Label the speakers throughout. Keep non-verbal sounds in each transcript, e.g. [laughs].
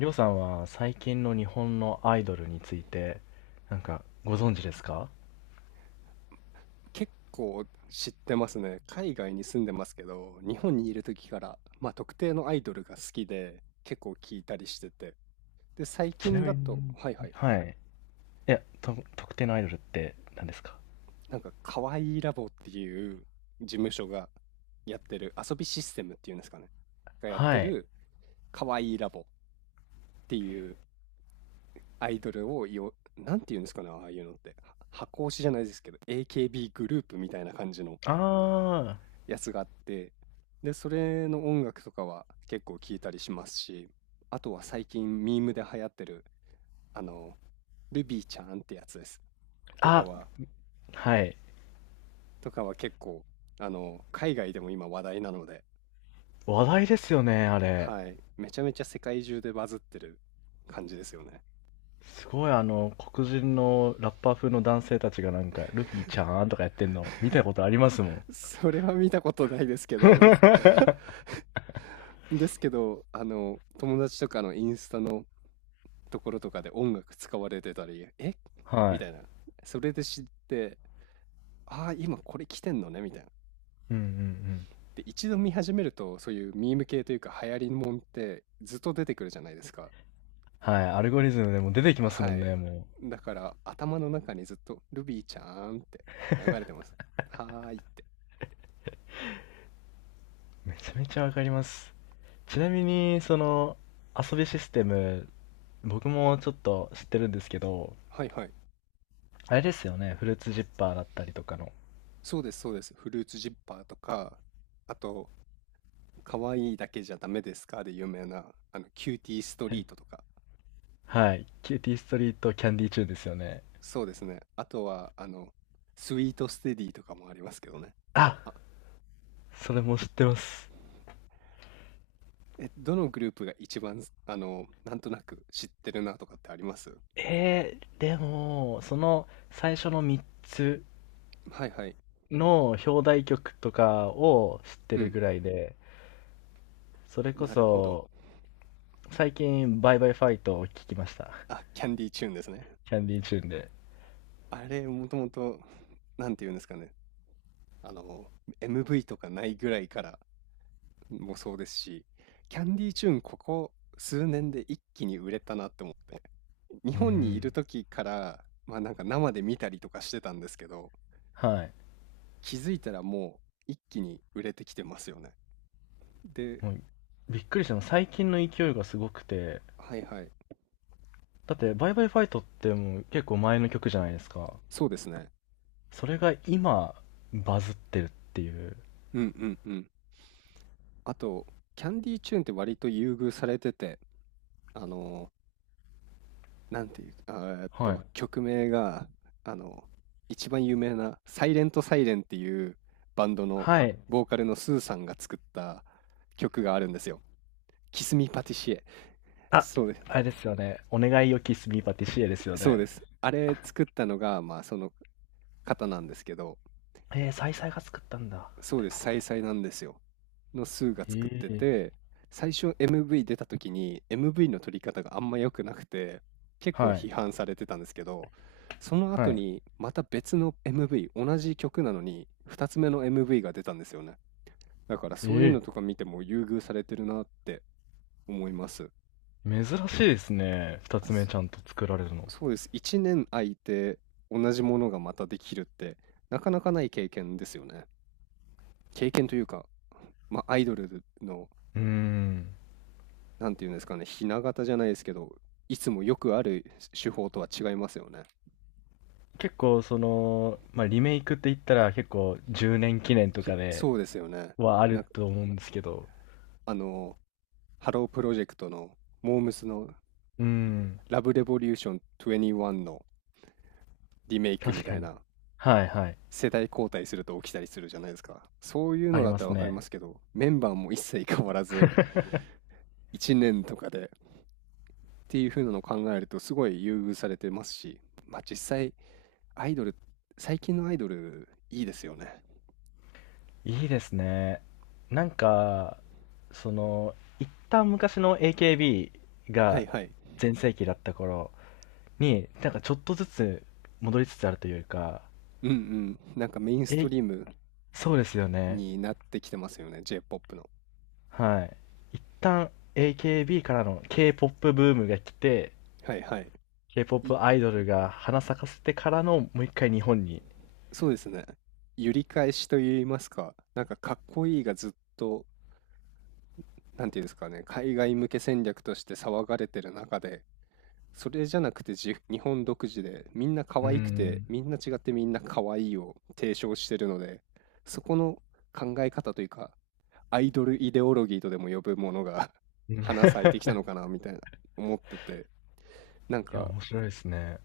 Speaker 1: りょうさんは最近の日本のアイドルについて、なんかご存知ですか？
Speaker 2: 結構知ってますね。海外に住んでますけど、日本にいる時から、まあ、特定のアイドルが好きで、結構聞いたりしてて。で、最
Speaker 1: ちな
Speaker 2: 近だ
Speaker 1: みに、
Speaker 2: と、はいはい、
Speaker 1: はい。いや、特定のアイドルって何ですか？
Speaker 2: なんか、かわいいラボっていう事務所がやってる、遊びシステムっていうんですかね、がやって
Speaker 1: はい。
Speaker 2: る、かわいいラボっていうアイドルをよ、なんていうんですかね、ああいうのって。は箱推しじゃないですけど、AKB グループみたいな感じの
Speaker 1: あー、
Speaker 2: やつがあって、で、それの音楽とかは結構聞いたりしますし、あとは最近ミームで流行ってる、あの、ルビーちゃんってやつです。とか
Speaker 1: あ、
Speaker 2: は、
Speaker 1: はい。
Speaker 2: とかは結構、海外でも今話題なので、
Speaker 1: 話題ですよね、あれ。
Speaker 2: はい、めちゃめちゃ世界中でバズってる感じですよね。
Speaker 1: すごいあの、黒人のラッパー風の男性たちがなんか、ルフィちゃんとかやってんの、見たことありますもん。
Speaker 2: [laughs] それは見たことないですけど
Speaker 1: [laughs]
Speaker 2: [laughs] ですけど、友達とかのインスタのところとかで音楽使われてたり、え
Speaker 1: は
Speaker 2: み
Speaker 1: い。
Speaker 2: たいな。それで知って、ああ、今これ来てんのね、みたいな。
Speaker 1: うんうんうん。
Speaker 2: で、一度見始めると、そういうミーム系というか、流行りもんってずっと出てくるじゃないですか。
Speaker 1: はい。アルゴリズムでも出てきますも
Speaker 2: は
Speaker 1: ん
Speaker 2: い。
Speaker 1: ね、も
Speaker 2: だから、頭の中にずっと、ルビーちゃーんって流れてます。はーいって。
Speaker 1: う。めちゃめちゃわかります。ちなみに、その、遊びシステム、僕もちょっと知ってるんですけど、
Speaker 2: はいはい。
Speaker 1: あれですよね、フルーツジッパーだったりとかの。
Speaker 2: そうです、そうです。フルーツジッパーとか、あと、可愛いだけじゃダメですかで有名な、キューティースト
Speaker 1: は
Speaker 2: リ
Speaker 1: い
Speaker 2: ートとか。
Speaker 1: はい、キューティーストリートキャンディーチューンですよね。
Speaker 2: そうですね。あとは、スイートステディとかもありますけどね。
Speaker 1: あ、それも知ってます。
Speaker 2: え、どのグループが一番、なんとなく知ってるなとかってあります。
Speaker 1: でも、その最初の3つ
Speaker 2: はいはい。
Speaker 1: の表題曲とかを知って
Speaker 2: う
Speaker 1: る
Speaker 2: ん。
Speaker 1: ぐらいで、それこ
Speaker 2: なるほど。
Speaker 1: そ、最近、バイバイファイトを聞きました。
Speaker 2: あ、キャンディーチューンですね。
Speaker 1: キャンディーチューンで。
Speaker 2: あれ、もともと、なんていうんですかね。あの、MV とかないぐらいからもそうですし、キャンディーチューン、ここ数年で一気に売れたなって思って、日
Speaker 1: う
Speaker 2: 本にいる
Speaker 1: ん。
Speaker 2: 時から、まあなんか生で見たりとかしてたんですけど、
Speaker 1: はい。
Speaker 2: 気づいたらもう一気に売れてきてますよね。で、
Speaker 1: もうびっくりしたの最近の勢いがすごくて。
Speaker 2: はいはい。
Speaker 1: だって「バイバイファイト」ってもう結構前の曲じゃないですか。
Speaker 2: そうですね。
Speaker 1: それが今バズってるっていう。
Speaker 2: うんうんうん。あと、キャンディーチューンって割と優遇されてて、あの、なんていう、
Speaker 1: はい
Speaker 2: 曲名が、あの、一番有名な、サイレントサイレンっていうバンドの
Speaker 1: はい。
Speaker 2: ボーカルのスーさんが作った曲があるんですよ。キスミパティシエ。
Speaker 1: あ、
Speaker 2: そうです。
Speaker 1: あれですよね。「お願いよキスミーパティシエ」ですよ
Speaker 2: そう
Speaker 1: ね。
Speaker 2: です。あれ作ったのが、まあ、その方なんですけど、
Speaker 1: サイサイが作ったんだ。
Speaker 2: そうです、サイサイなんですよ。のスーが作っ
Speaker 1: へ
Speaker 2: て
Speaker 1: え。
Speaker 2: て、最初 MV 出た時に MV の撮り方があんま良くなくて、結構
Speaker 1: はい
Speaker 2: 批判されてたんですけど、その
Speaker 1: は
Speaker 2: 後
Speaker 1: い。
Speaker 2: にまた別の MV、同じ曲なのに2つ目の MV が出たんですよね。だからそういう
Speaker 1: え
Speaker 2: の
Speaker 1: え。
Speaker 2: とか見ても優遇されてるなって思います。
Speaker 1: 珍しいですね、2
Speaker 2: あ、
Speaker 1: つ目
Speaker 2: そ
Speaker 1: ちゃんと作られるの。
Speaker 2: そうです。1年空いて同じものがまたできるってなかなかない経験ですよね。経験というか、まあ、アイドルの
Speaker 1: うーん。
Speaker 2: なんていうんですかね、ひな形じゃないですけど、いつもよくある手法とは違いますよね。
Speaker 1: 結構その、まあ、リメイクって言ったら結構10年記念と
Speaker 2: き
Speaker 1: かで
Speaker 2: そうですよね。
Speaker 1: はあ
Speaker 2: な
Speaker 1: る
Speaker 2: んか、
Speaker 1: と思うんですけど。
Speaker 2: あの、ハロープロジェクトの、モームスの
Speaker 1: うーん、
Speaker 2: ラブレボリューション21のリメイクみ
Speaker 1: 確
Speaker 2: た
Speaker 1: か
Speaker 2: い
Speaker 1: に。
Speaker 2: な、
Speaker 1: はいはい。
Speaker 2: 世代交代すると起きたりするじゃないですか。そういう
Speaker 1: あ
Speaker 2: の
Speaker 1: り
Speaker 2: だっ
Speaker 1: ま
Speaker 2: たら
Speaker 1: す
Speaker 2: わかりま
Speaker 1: ね。
Speaker 2: すけど、メンバーも一切変わらず、
Speaker 1: [laughs]
Speaker 2: 1年とかでっていう風なのを考えると、すごい優遇されてますし、まあ実際、アイドル、最近のアイドル、いいですよね。
Speaker 1: いいですね。なんか、その、一旦昔の AKB
Speaker 2: はい
Speaker 1: が
Speaker 2: はい。
Speaker 1: 全盛期だった頃に、なんかちょっとずつ戻りつつあるというか、
Speaker 2: うんうん。なんかメインスト
Speaker 1: え、
Speaker 2: リーム
Speaker 1: そうですよね。
Speaker 2: になってきてますよね、J-POP の。
Speaker 1: はい。一旦 AKB からの K-POP ブームが来て、
Speaker 2: はいはい。い、
Speaker 1: K-POP アイドルが花咲かせてからのもう一回日本に。
Speaker 2: そうですね。揺り返しと言いますか、なんかかっこいいがずっと、なんていうんですかね、海外向け戦略として騒がれてる中で、それじゃなくてじ日本独自で、みんな可
Speaker 1: うー
Speaker 2: 愛くて、
Speaker 1: ん。
Speaker 2: みんな違ってみんな可愛いを提唱してるので、そこの考え方というか、アイドルイデオロギーとでも呼ぶものが
Speaker 1: う
Speaker 2: [laughs]
Speaker 1: ん。 [laughs]
Speaker 2: 花咲いてきたのかなみたいな思ってて、なん
Speaker 1: いや、
Speaker 2: か
Speaker 1: 面白いですね。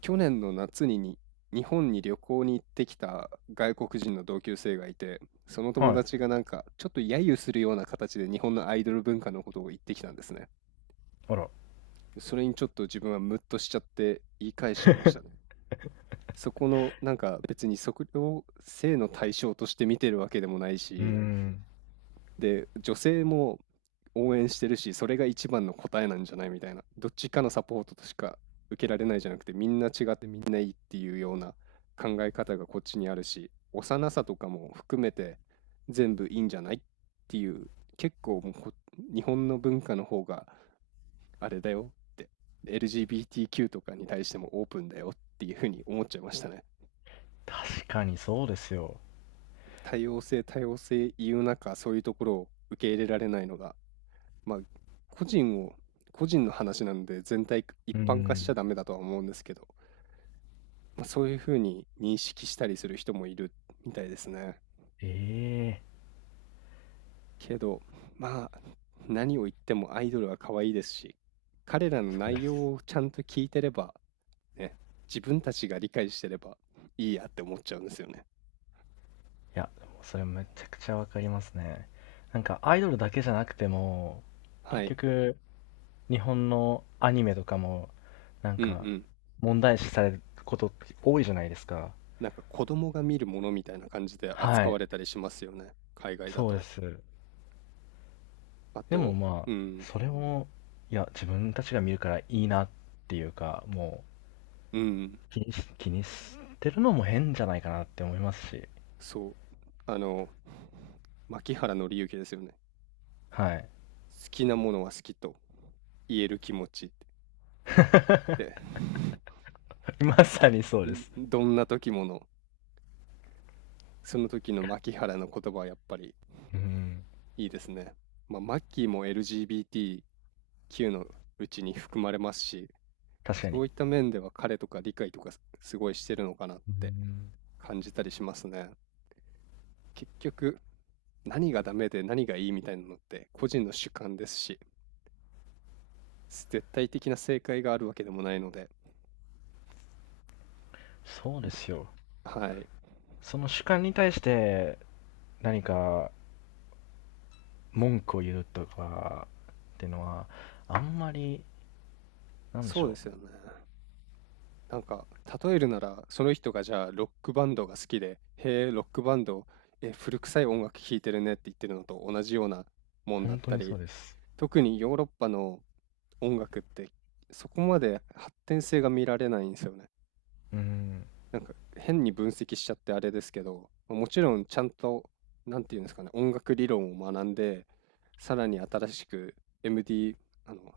Speaker 2: 去年の夏にに日本に旅行に行ってきた外国人の同級生がいて、その友
Speaker 1: はい。
Speaker 2: 達がなんかちょっと揶揄するような形で日本のアイドル文化のことを言ってきたんですね。
Speaker 1: あら。
Speaker 2: それにちょっと自分はムッとしちゃって言い返しちゃいましたね。
Speaker 1: [laughs]
Speaker 2: そこのなんか別に測量性の対象として見てるわけでもない
Speaker 1: うー
Speaker 2: し、
Speaker 1: ん。
Speaker 2: で、女性も応援してるし、それが一番の答えなんじゃないみたいな。どっちかのサポートとしか受けられないじゃなくて、みんな違ってみんないいっていうような考え方がこっちにあるし、幼さとかも含めて全部いいんじゃないっていう、結構もうこ日本の文化の方があれだよって、LGBTQ とかに対してもオープンだよっていうふうに思っちゃいましたね。
Speaker 1: 確かにそうですよ。
Speaker 2: 多様性、多様性言う中、そういうところを受け入れられないのがまあ、個人を、個人の話なので全体一
Speaker 1: うー
Speaker 2: 般化しち
Speaker 1: ん。
Speaker 2: ゃダメだとは思うんですけど、まあ、そういうふうに認識したりする人もいるみたいですね。
Speaker 1: ええ、
Speaker 2: けど、まあ、何を言ってもアイドルは可愛いですし、彼らの
Speaker 1: そう
Speaker 2: 内
Speaker 1: で
Speaker 2: 容
Speaker 1: す。
Speaker 2: をちゃんと聞いてれば、ね、自分たちが理解してればいいやって思っちゃうんですよね。
Speaker 1: いや、でもそれめちゃくちゃわかりますね。なんかアイドルだけじゃなくても、結
Speaker 2: はい。
Speaker 1: 局、日本のアニメとかも、なん
Speaker 2: うんう
Speaker 1: か、
Speaker 2: ん。
Speaker 1: 問題視されることって多いじゃないですか。
Speaker 2: なんか子供が見るものみたいな感じで
Speaker 1: は
Speaker 2: 扱わ
Speaker 1: い。
Speaker 2: れたりしますよね。海外だ
Speaker 1: そうで
Speaker 2: と。
Speaker 1: す。
Speaker 2: あ
Speaker 1: でも
Speaker 2: と、
Speaker 1: まあ、
Speaker 2: うん、
Speaker 1: それも、いや、自分たちが見るからいいなっていうか、も
Speaker 2: うん。
Speaker 1: う、気にしてるのも変じゃないかなって思いますし。
Speaker 2: そう、あの、牧原敬之ですよね。
Speaker 1: はい。
Speaker 2: 好きなものは好きと言える気持ちって。で、
Speaker 1: [laughs] まさにそうです。
Speaker 2: んどんな時もの、その時の牧原の言葉はやっぱり
Speaker 1: うん。
Speaker 2: いいですね。まあ、マッキーも LGBTQ のうちに含まれますし、
Speaker 1: 確か
Speaker 2: そ
Speaker 1: に。
Speaker 2: ういった面では彼とか理解とかすすごいしてるのかなっ
Speaker 1: う
Speaker 2: て
Speaker 1: ん。
Speaker 2: 感じたりしますね。結局、何がダメで何がいいみたいなのって個人の主観ですし、絶対的な正解があるわけでもないので、
Speaker 1: そうですよ。
Speaker 2: はい。
Speaker 1: その主観に対して何か文句を言うとかっていうのは、あんまり、なんでし
Speaker 2: そうで
Speaker 1: ょ
Speaker 2: すよね。なんか、例えるなら、その人がじゃあ、ロックバンドが好きで、へえ、ロックバンド、え、古臭い音楽聴いてるねって言ってるのと同じようなも
Speaker 1: う。
Speaker 2: んだっ
Speaker 1: 本当
Speaker 2: た
Speaker 1: にそ
Speaker 2: り、
Speaker 1: うです。
Speaker 2: 特にヨーロッパの音楽って、そこまで発展性が見られないんですよね。
Speaker 1: うん。
Speaker 2: なんか、変に分析しちゃってあれですけど、まあもちろんちゃんと、なんていうんですかね、音楽理論を学んで、さらに新しく MD、あの、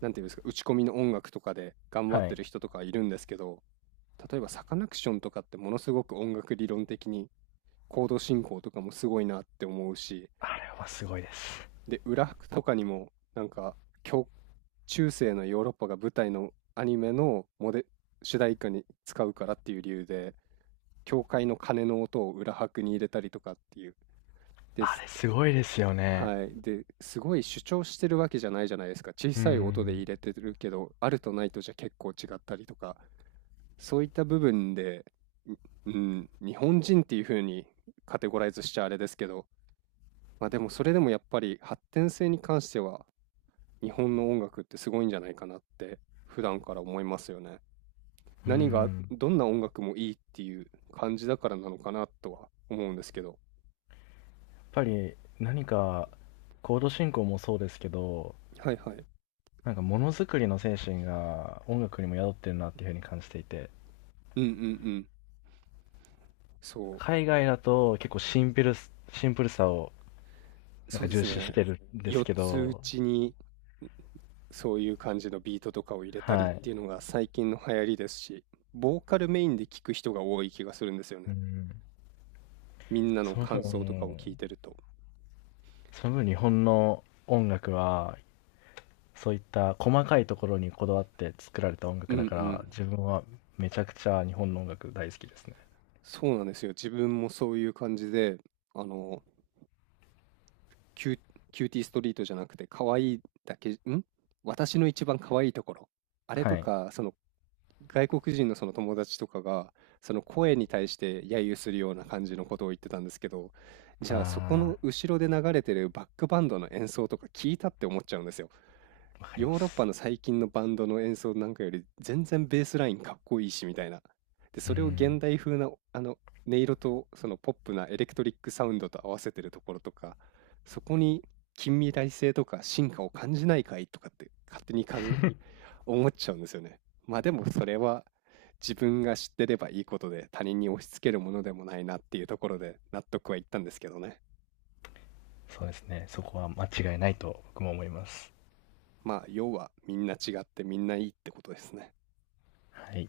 Speaker 2: なんていうんですか、打ち込みの音楽とかで頑張っ
Speaker 1: は
Speaker 2: て
Speaker 1: い。
Speaker 2: る人とかいるんですけど、例えばサカナクションとかってものすごく音楽理論的にコード進行とかもすごいなって思うし、
Speaker 1: あれはすごいです。
Speaker 2: で、裏拍とかにもなんか、教中世のヨーロッパが舞台のアニメのモデ、主題歌に使うからっていう理由で、教会の鐘の音を裏拍に入れたりとかっていう。で
Speaker 1: あ
Speaker 2: す。
Speaker 1: れすごいですよね。
Speaker 2: はい。で、すごい主張してるわけじゃないじゃないですか。小
Speaker 1: う
Speaker 2: さい音で
Speaker 1: ん。
Speaker 2: 入れてるけど、あるとないとじゃ結構違ったりとかそういった部分で、ううん、日本人っていう風にカテゴライズしちゃあれですけど、まあでもそれでもやっぱり発展性に関しては日本の音楽ってすごいんじゃないかなって普段から思いますよね。
Speaker 1: う
Speaker 2: 何が、
Speaker 1: ん。
Speaker 2: どんな音楽もいいっていう感じだからなのかなとは思うんですけど。
Speaker 1: やっぱり何か、コード進行もそうですけど、
Speaker 2: はいはい。
Speaker 1: なんかものづくりの精神が音楽にも宿ってるなっていうふうに感じていて、
Speaker 2: うんうんうん。そ
Speaker 1: 海外だと結構シンプルさを
Speaker 2: う。
Speaker 1: なん
Speaker 2: そう
Speaker 1: か
Speaker 2: で
Speaker 1: 重
Speaker 2: す
Speaker 1: 視し
Speaker 2: ね。
Speaker 1: てるんです
Speaker 2: 4
Speaker 1: け
Speaker 2: つう
Speaker 1: ど、
Speaker 2: ちにそういう感じのビートとかを入れた
Speaker 1: は
Speaker 2: りっ
Speaker 1: い。
Speaker 2: ていうのが最近の流行りですし、ボーカルメインで聞く人が多い気がするんですよ
Speaker 1: う
Speaker 2: ね。
Speaker 1: ん。
Speaker 2: みんなの
Speaker 1: その
Speaker 2: 感
Speaker 1: 分
Speaker 2: 想とかを
Speaker 1: ね、
Speaker 2: 聞いてると。
Speaker 1: その分日本の音楽は、そういった細かいところにこだわって作られた音
Speaker 2: うん
Speaker 1: 楽
Speaker 2: う
Speaker 1: だから、
Speaker 2: ん。
Speaker 1: 自分はめちゃくちゃ日本の音楽大好きですね。
Speaker 2: そうなんですよ。自分もそういう感じで、あの、キュ、キューティーストリートじゃなくて、可愛いだけ、ん私の一番可愛いところ。あれと
Speaker 1: はい。
Speaker 2: か、その外国人のその友達とかがその声に対して揶揄するような感じのことを言ってたんですけどじゃあそこ
Speaker 1: あ
Speaker 2: の後ろで流れてるバックバンドの演奏とか聞いたって思っちゃうんですよ。
Speaker 1: あ、わかりま
Speaker 2: ヨーロッパ
Speaker 1: す。
Speaker 2: の最近のバンドの演奏なんかより全然ベースラインかっこいいしみたいな。で、
Speaker 1: う
Speaker 2: それを
Speaker 1: ん。
Speaker 2: 現代風な音色とそのポップなエレクトリックサウンドと合わせてるところとかそこに近未来性とか進化を感じないかいとかって勝手に思っちゃうんですよね。まあでもそれは自分が知ってればいいことで他人に押し付けるものでもないなっていうところで納得はいったんですけどね。
Speaker 1: そうですね。そこは間違いないと僕も思います。
Speaker 2: まあ要はみんな違ってみんないいってことですね。
Speaker 1: はい。